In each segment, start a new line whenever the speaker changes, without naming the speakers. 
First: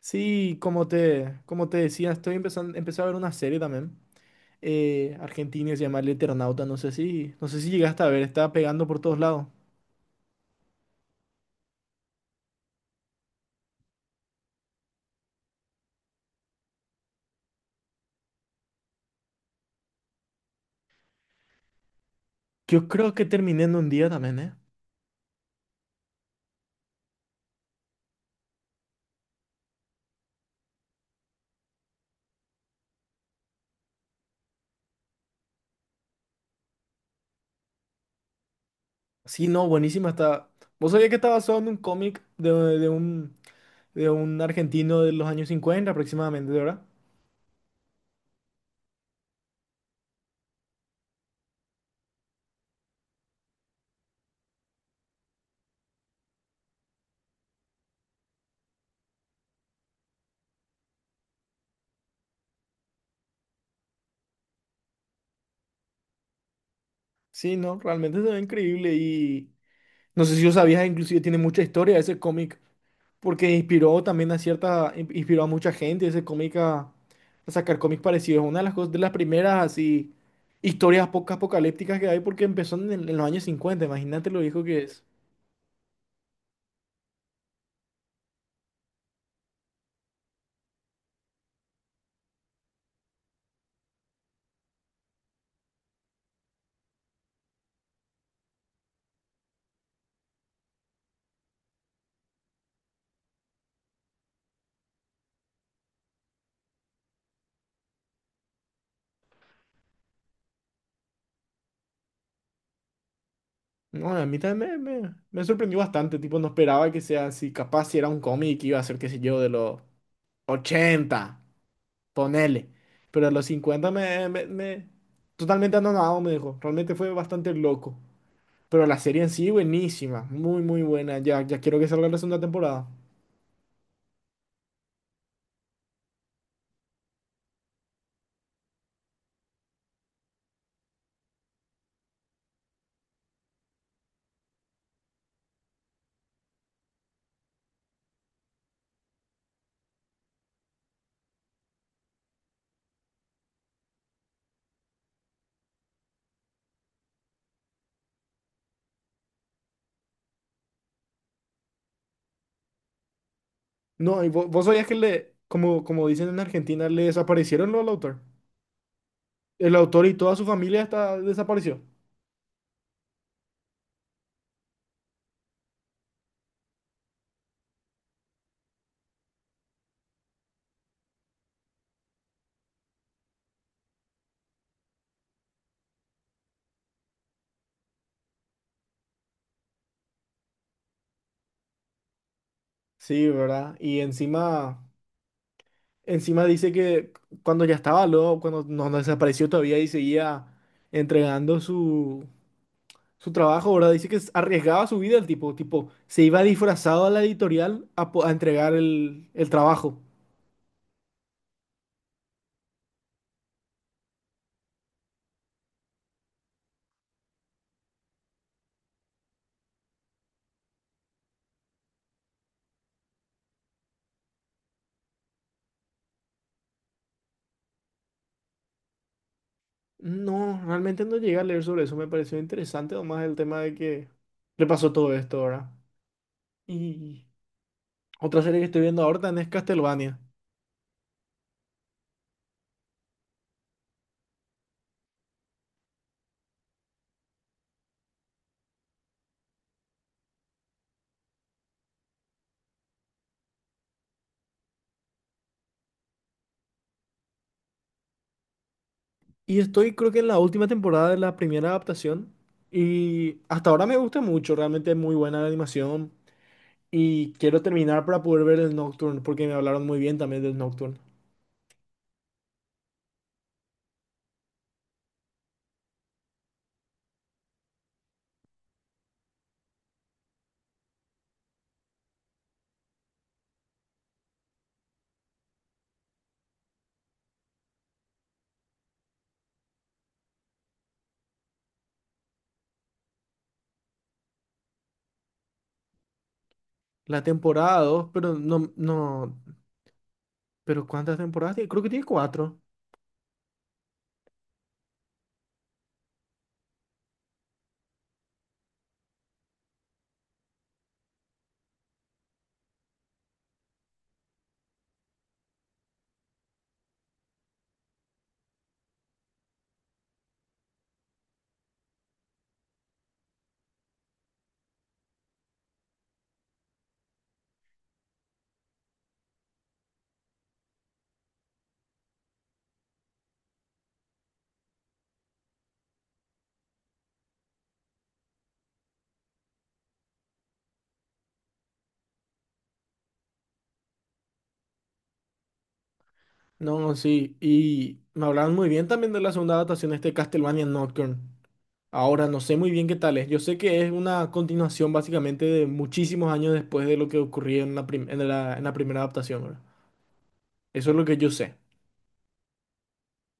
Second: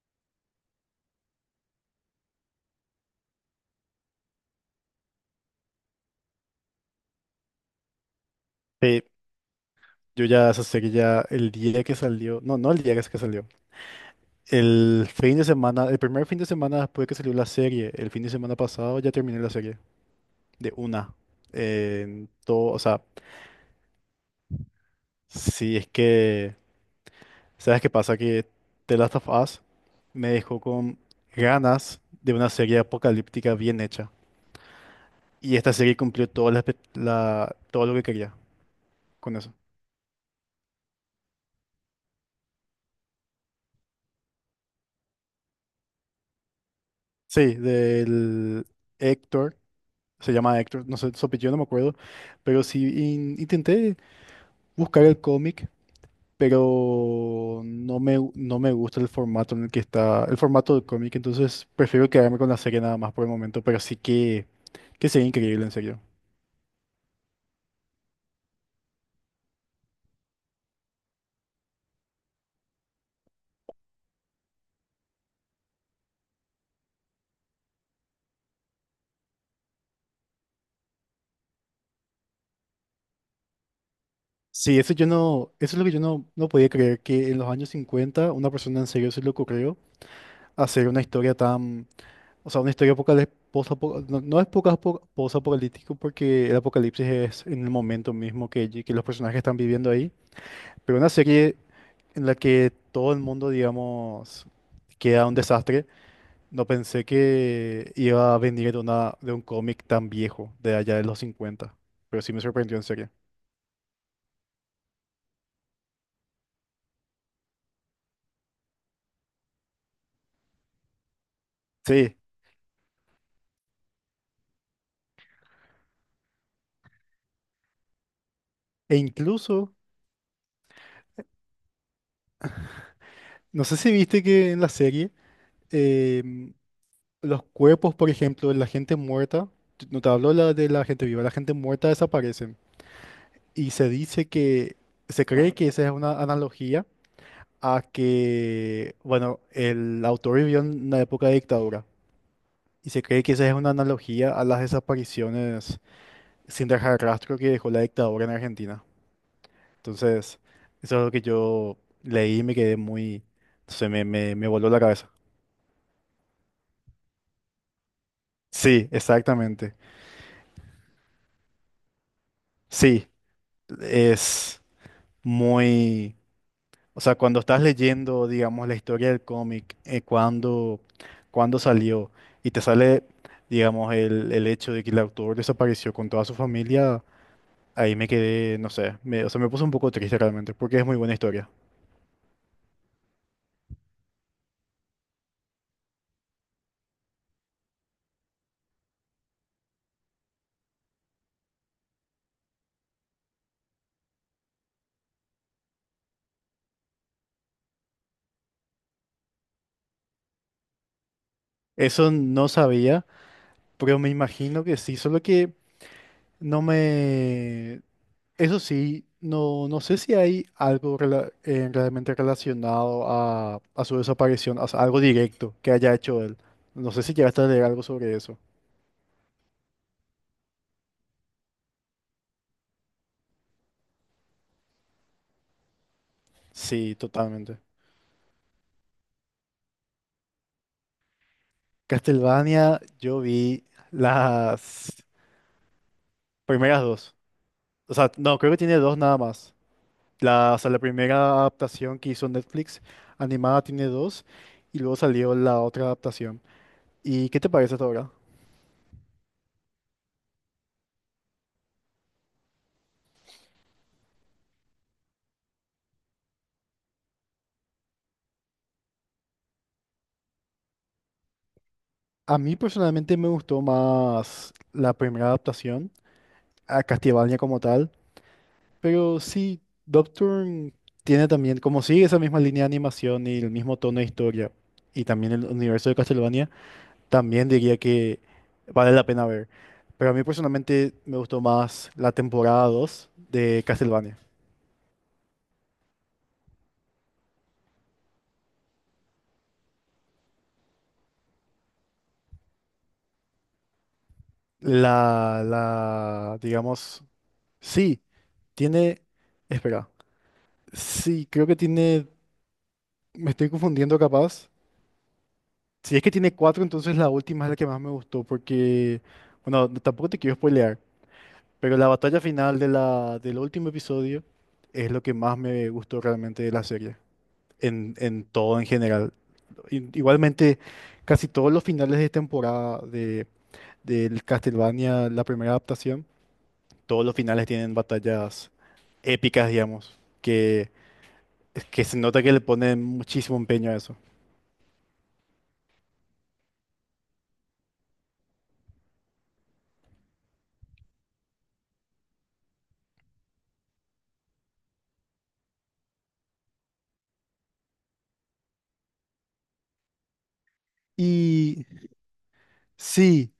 Sí, como te decía, empecé a ver una serie también. Argentina, se llama El Eternauta. No sé si llegaste a ver, está pegando por
Sí,
todos lados.
yo ya sé que ya el día que salió, no, no el día que salió, el fin de semana, el primer fin de semana después que salió la serie, el fin de semana pasado ya terminé la serie de una. En todo, o
Yo
sea,
creo que terminé en un día también, ¿eh?
si es que, ¿sabes qué pasa? Que The Last of Us me dejó con ganas de una serie apocalíptica bien hecha. Y esta serie cumplió todo, todo lo que quería con
Sí,
eso.
no, buenísima está. ¿Vos sabías que está basado en un cómic de un, de un argentino de los años 50 aproximadamente, verdad?
Sí, del Héctor. Se llama Hector, no sé, Sopelló, no me acuerdo, pero sí intenté buscar el cómic, pero no me gusta el formato en el que está, el formato del cómic, entonces prefiero quedarme con la serie nada más por el momento, pero sí que sería increíble, en serio.
Sí, no, realmente se ve increíble y no sé si lo sabías, inclusive tiene mucha historia ese cómic. Porque inspiró también a inspiró a mucha gente ese cómic a sacar cómics parecidos. Una de las cosas, de las primeras así historias poco apocalípticas que hay, porque empezó en los años cincuenta, imagínate lo viejo
Sí,
que es.
eso es lo que yo no, no podía creer, que en los años 50 una persona en serio se le ocurrió hacer una historia tan, o sea, una historia apocalíptica, no, no es post-apocalíptico porque el apocalipsis es en el momento mismo que los personajes están viviendo ahí. Pero una serie en la que todo el mundo, digamos, queda un desastre. No pensé que iba a venir de una, de un cómic tan viejo, de allá de los 50. Pero sí me sorprendió en serio.
No, a mí también me sorprendió bastante, tipo no esperaba que sea así, capaz si era un cómic iba a ser, qué sé yo, de los ochenta,
Sí.
ponele. Pero a los 50 me totalmente anonadado me dejó, realmente fue bastante loco. Pero
E
la serie en sí,
incluso,
buenísima, muy, muy buena. Ya quiero que salga la segunda temporada.
no sé si viste que en la serie, em, los cuerpos, por ejemplo, de la gente muerta, no te hablo la de la gente viva, la gente muerta desaparecen. Y se cree que esa es una analogía a que, bueno, el autor vivió en una época de dictadura y se cree que esa es una analogía a las desapariciones sin dejar rastro que dejó la dictadura en Argentina. Entonces, eso es lo que yo leí y me quedé muy, no sé,
No, y vos,
me
vos
voló la
sabías que
cabeza.
le, como, como dicen en Argentina, le desaparecieron lo al autor.
Sí,
El
exactamente.
autor y toda su familia está, desapareció.
Sí, es muy... O sea, cuando estás leyendo, digamos, la historia del cómic, cuando salió y te sale, digamos, el hecho de que el autor desapareció con toda su familia, ahí me quedé, no sé, o sea, me puse un poco triste realmente, porque es muy buena historia.
Sí, ¿verdad? Y encima, encima dice que cuando ya estaba loco, cuando no desapareció todavía y seguía entregando su trabajo, ¿verdad? Dice que arriesgaba su vida el tipo, tipo, se iba disfrazado a la editorial a entregar el trabajo.
Eso no sabía, pero me imagino que sí, solo que no me, eso sí, no, no sé si hay algo realmente relacionado a su desaparición, o sea, algo directo que haya hecho él. No sé si llegaste a leer algo sobre eso.
No, realmente no llegué a leer sobre eso. Me pareció interesante nomás el tema de que le pasó todo esto ahora.
Sí,
Y
totalmente.
otra serie que estoy viendo ahora también es Castlevania.
Castlevania, yo vi las primeras dos. O sea, no, creo que tiene dos nada más. La, o sea, la primera adaptación que hizo Netflix animada tiene dos y luego salió la otra adaptación. ¿Y qué te parece hasta ahora?
Y estoy, creo que en la última temporada de la primera adaptación. Y hasta ahora me gusta mucho, realmente es muy buena la animación. Y quiero terminar para poder ver el Nocturne, porque me hablaron muy bien también del Nocturne.
A mí personalmente me gustó más la primera adaptación a Castlevania como tal, pero sí, Nocturne tiene también, como sigue esa misma línea de animación y el mismo tono de historia, y también el universo de Castlevania, también diría que vale la pena ver. Pero a mí personalmente me gustó más la temporada dos de Castlevania.
La temporada 2, pero no, no. ¿Pero cuántas temporadas tiene? Creo que tiene cuatro.
Digamos, sí, tiene, espera, sí, creo que tiene, me estoy confundiendo capaz, si es que tiene cuatro, entonces la última es la que más me gustó, porque, bueno, no- tampoco te quiero spoilear, pero la batalla final de del último episodio es lo que más me gustó realmente de la serie, en todo en general. Igualmente, casi todos los finales de temporada del Castlevania, la primera adaptación, todos los finales tienen batallas épicas, digamos, que se nota que le ponen muchísimo empeño a eso.
No, no, sí. Y me hablaron muy bien también de la segunda adaptación de este Castlevania Nocturne. Ahora no sé muy bien qué tal es. Yo sé que es una continuación básicamente de muchísimos años después de lo que ocurrió en en en la primera adaptación, ¿verdad? Eso es lo que yo sé.
Y sí.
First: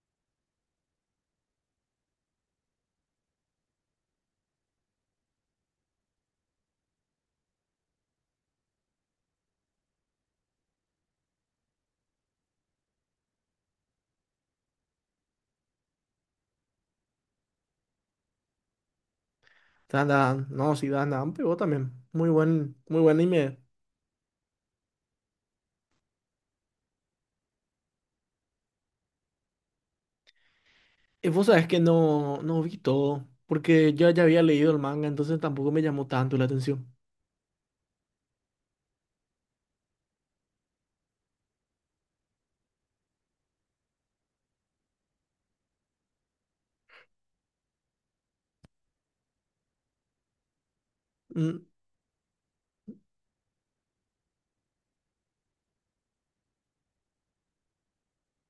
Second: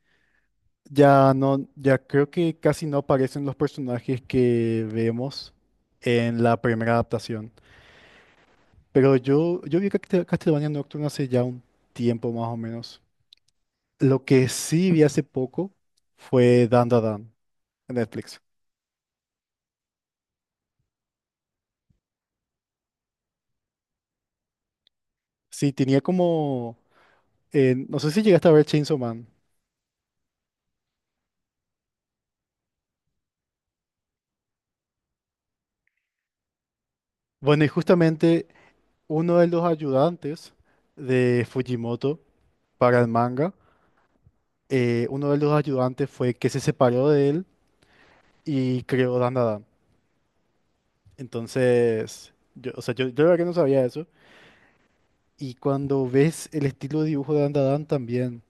Ya no, ya creo que casi no aparecen los personajes que vemos en la primera adaptación. Pero yo vi Castlevania Nocturne hace ya un tiempo más o menos. Lo que sí vi hace poco fue Dandadan en Netflix.
Dan, Dan, no, sí, Dan, Dan pegó también. Muy buen anime.
Sí, tenía como, no sé si llegaste a ver Chainsaw Man.
Y vos sabés que no, no vi todo, porque yo ya había leído el manga, entonces tampoco me llamó tanto la atención.
Bueno, y justamente uno de los ayudantes de Fujimoto para el manga, uno de los ayudantes fue que se separó de él y creó Dandadan.
Mm.
Entonces, yo, o sea, yo la verdad que no sabía eso. Y cuando ves el estilo de dibujo de Dandadan también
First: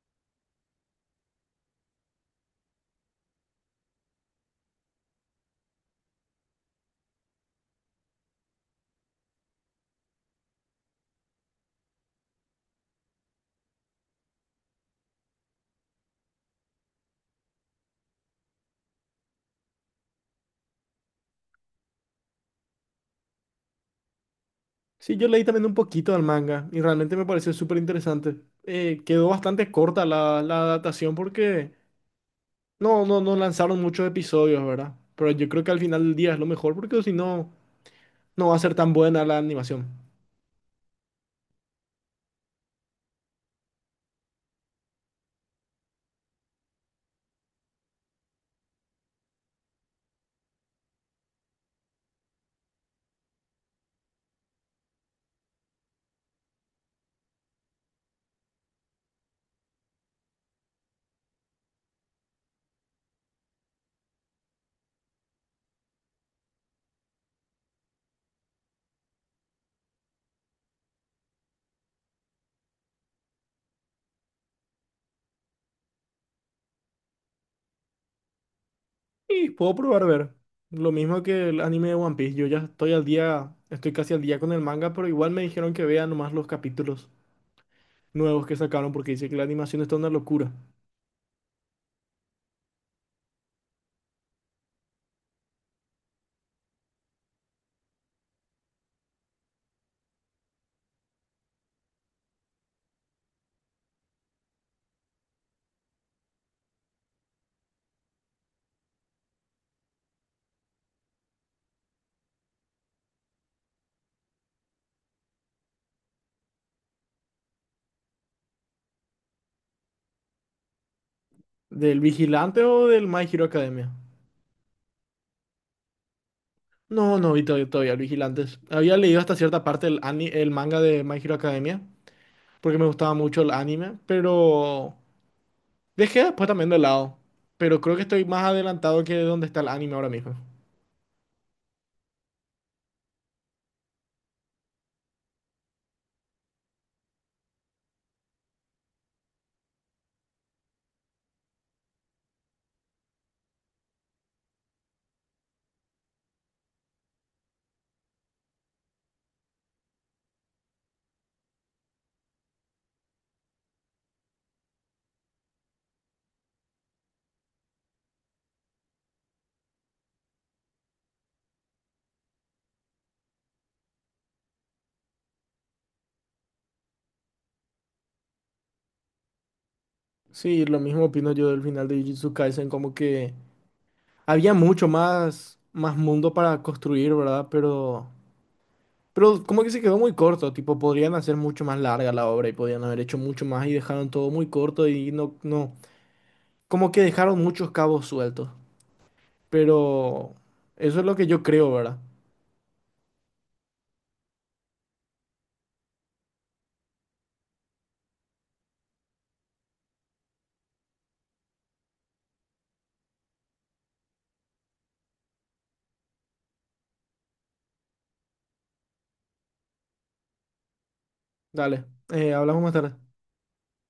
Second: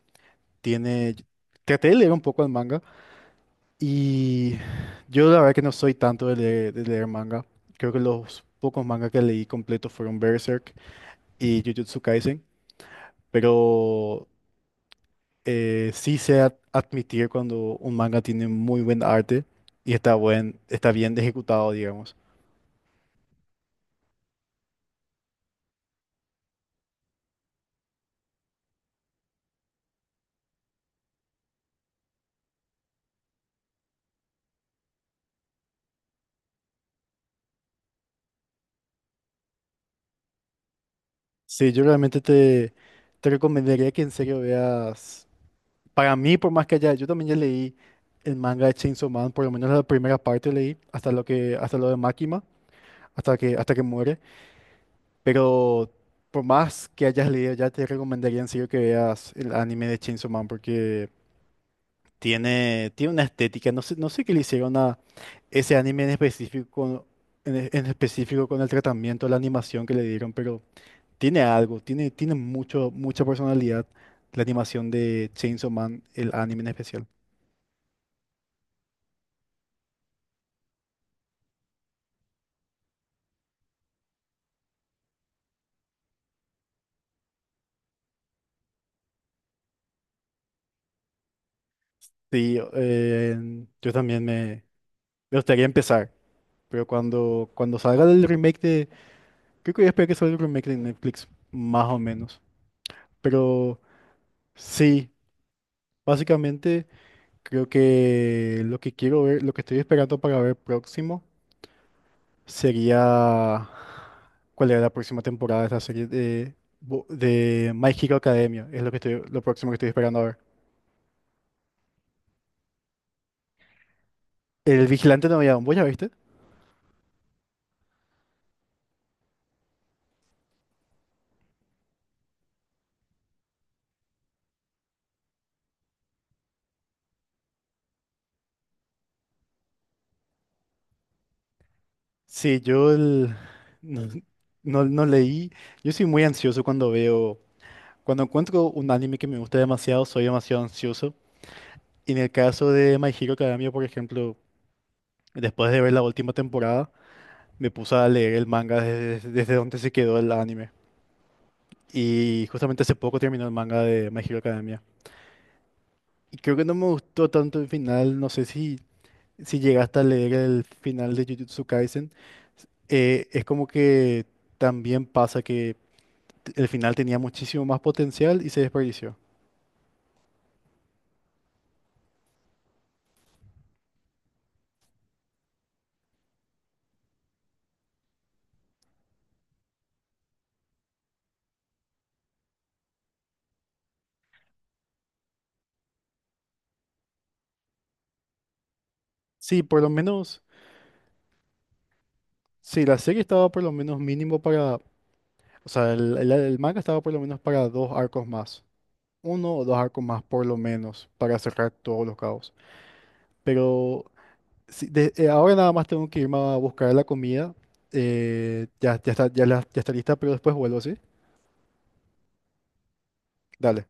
tiene... Traté de leer un poco el manga y yo la verdad que no soy tanto de leer manga. Creo que los pocos mangas que leí completos fueron Berserk y Jujutsu Kaisen. Pero sí sé admitir cuando un manga tiene muy buen arte y está, buen, está bien ejecutado, digamos.
Sí, yo leí también un poquito del manga y realmente me pareció súper interesante. Quedó bastante corta la adaptación porque no lanzaron muchos episodios, ¿verdad? Pero yo creo que al final del día es lo mejor, porque si no, no va a ser tan buena la animación.
Sí, yo realmente te recomendaría que en serio veas. Para mí, por más que haya, yo también ya leí el manga de Chainsaw Man, por lo menos la primera parte leí, hasta lo hasta lo de Makima, hasta hasta que muere. Pero por más que hayas leído, ya te recomendaría en serio que veas el anime de Chainsaw Man, porque tiene, tiene una estética. No sé, no sé qué le hicieron a ese anime en específico, en específico con el tratamiento, la animación que le dieron, pero tiene algo, tiene mucho, mucha personalidad la animación de Chainsaw Man, el anime en especial.
Y puedo probar a ver. Lo mismo que el anime de One Piece. Yo ya estoy al día, estoy casi al día con el manga, pero igual me dijeron que vea nomás los capítulos nuevos que sacaron, porque dice que la animación está una locura.
Sí, yo también me gustaría empezar, pero cuando salga el remake de... Creo que voy a esperar que salga el remake de Netflix, más o menos. Pero sí, básicamente creo que lo que quiero ver, lo que estoy esperando para ver próximo sería... ¿Cuál era la próxima temporada de esta serie de My Hero Academia? Es lo que estoy, lo próximo que estoy esperando a ver.
¿Del Vigilante o del My Hero Academia?
El Vigilante Novedad, ¿vos ya viste?
No, no vi todavía, todavía Los Vigilantes. Había leído hasta cierta parte el manga de My Hero Academia, porque me gustaba mucho el anime, pero dejé después también de lado. Pero creo que estoy más adelantado que donde está el anime ahora mismo.
Sí, no, no, no leí. Yo soy muy ansioso cuando veo, cuando encuentro un anime que me gusta demasiado, soy demasiado ansioso. Y en el caso de My Hero Academia, por ejemplo, después de ver la última temporada, me puse a leer el manga desde donde se quedó el anime. Y justamente hace poco terminó el manga de My Hero Academia. Y creo que no me gustó tanto el final, no sé si, si llegaste a leer el final de Jujutsu Kaisen. Es como que también pasa el final tenía muchísimo más potencial y se desperdició.
Sí, lo mismo opino yo del final de Jujutsu Kaisen, como que había mucho más, más mundo para construir, ¿verdad? Pero como que se quedó muy corto, tipo, podrían hacer mucho más larga la obra y podían haber hecho mucho más y dejaron todo muy corto y no, no, como que dejaron muchos cabos sueltos.
Sí, por lo
Pero
menos,
eso es lo que yo creo, ¿verdad?
sí, la serie estaba por lo menos mínimo para, o sea, el manga estaba por lo menos para dos arcos más, uno o dos arcos más por lo menos, para cerrar todos los cabos. Pero sí, de- ahora nada más tengo que irme a buscar la comida, ya, ya está, ya, la- ya está lista, pero después vuelvo, ¿sí?
Dale, hablamos más tarde.
Dale.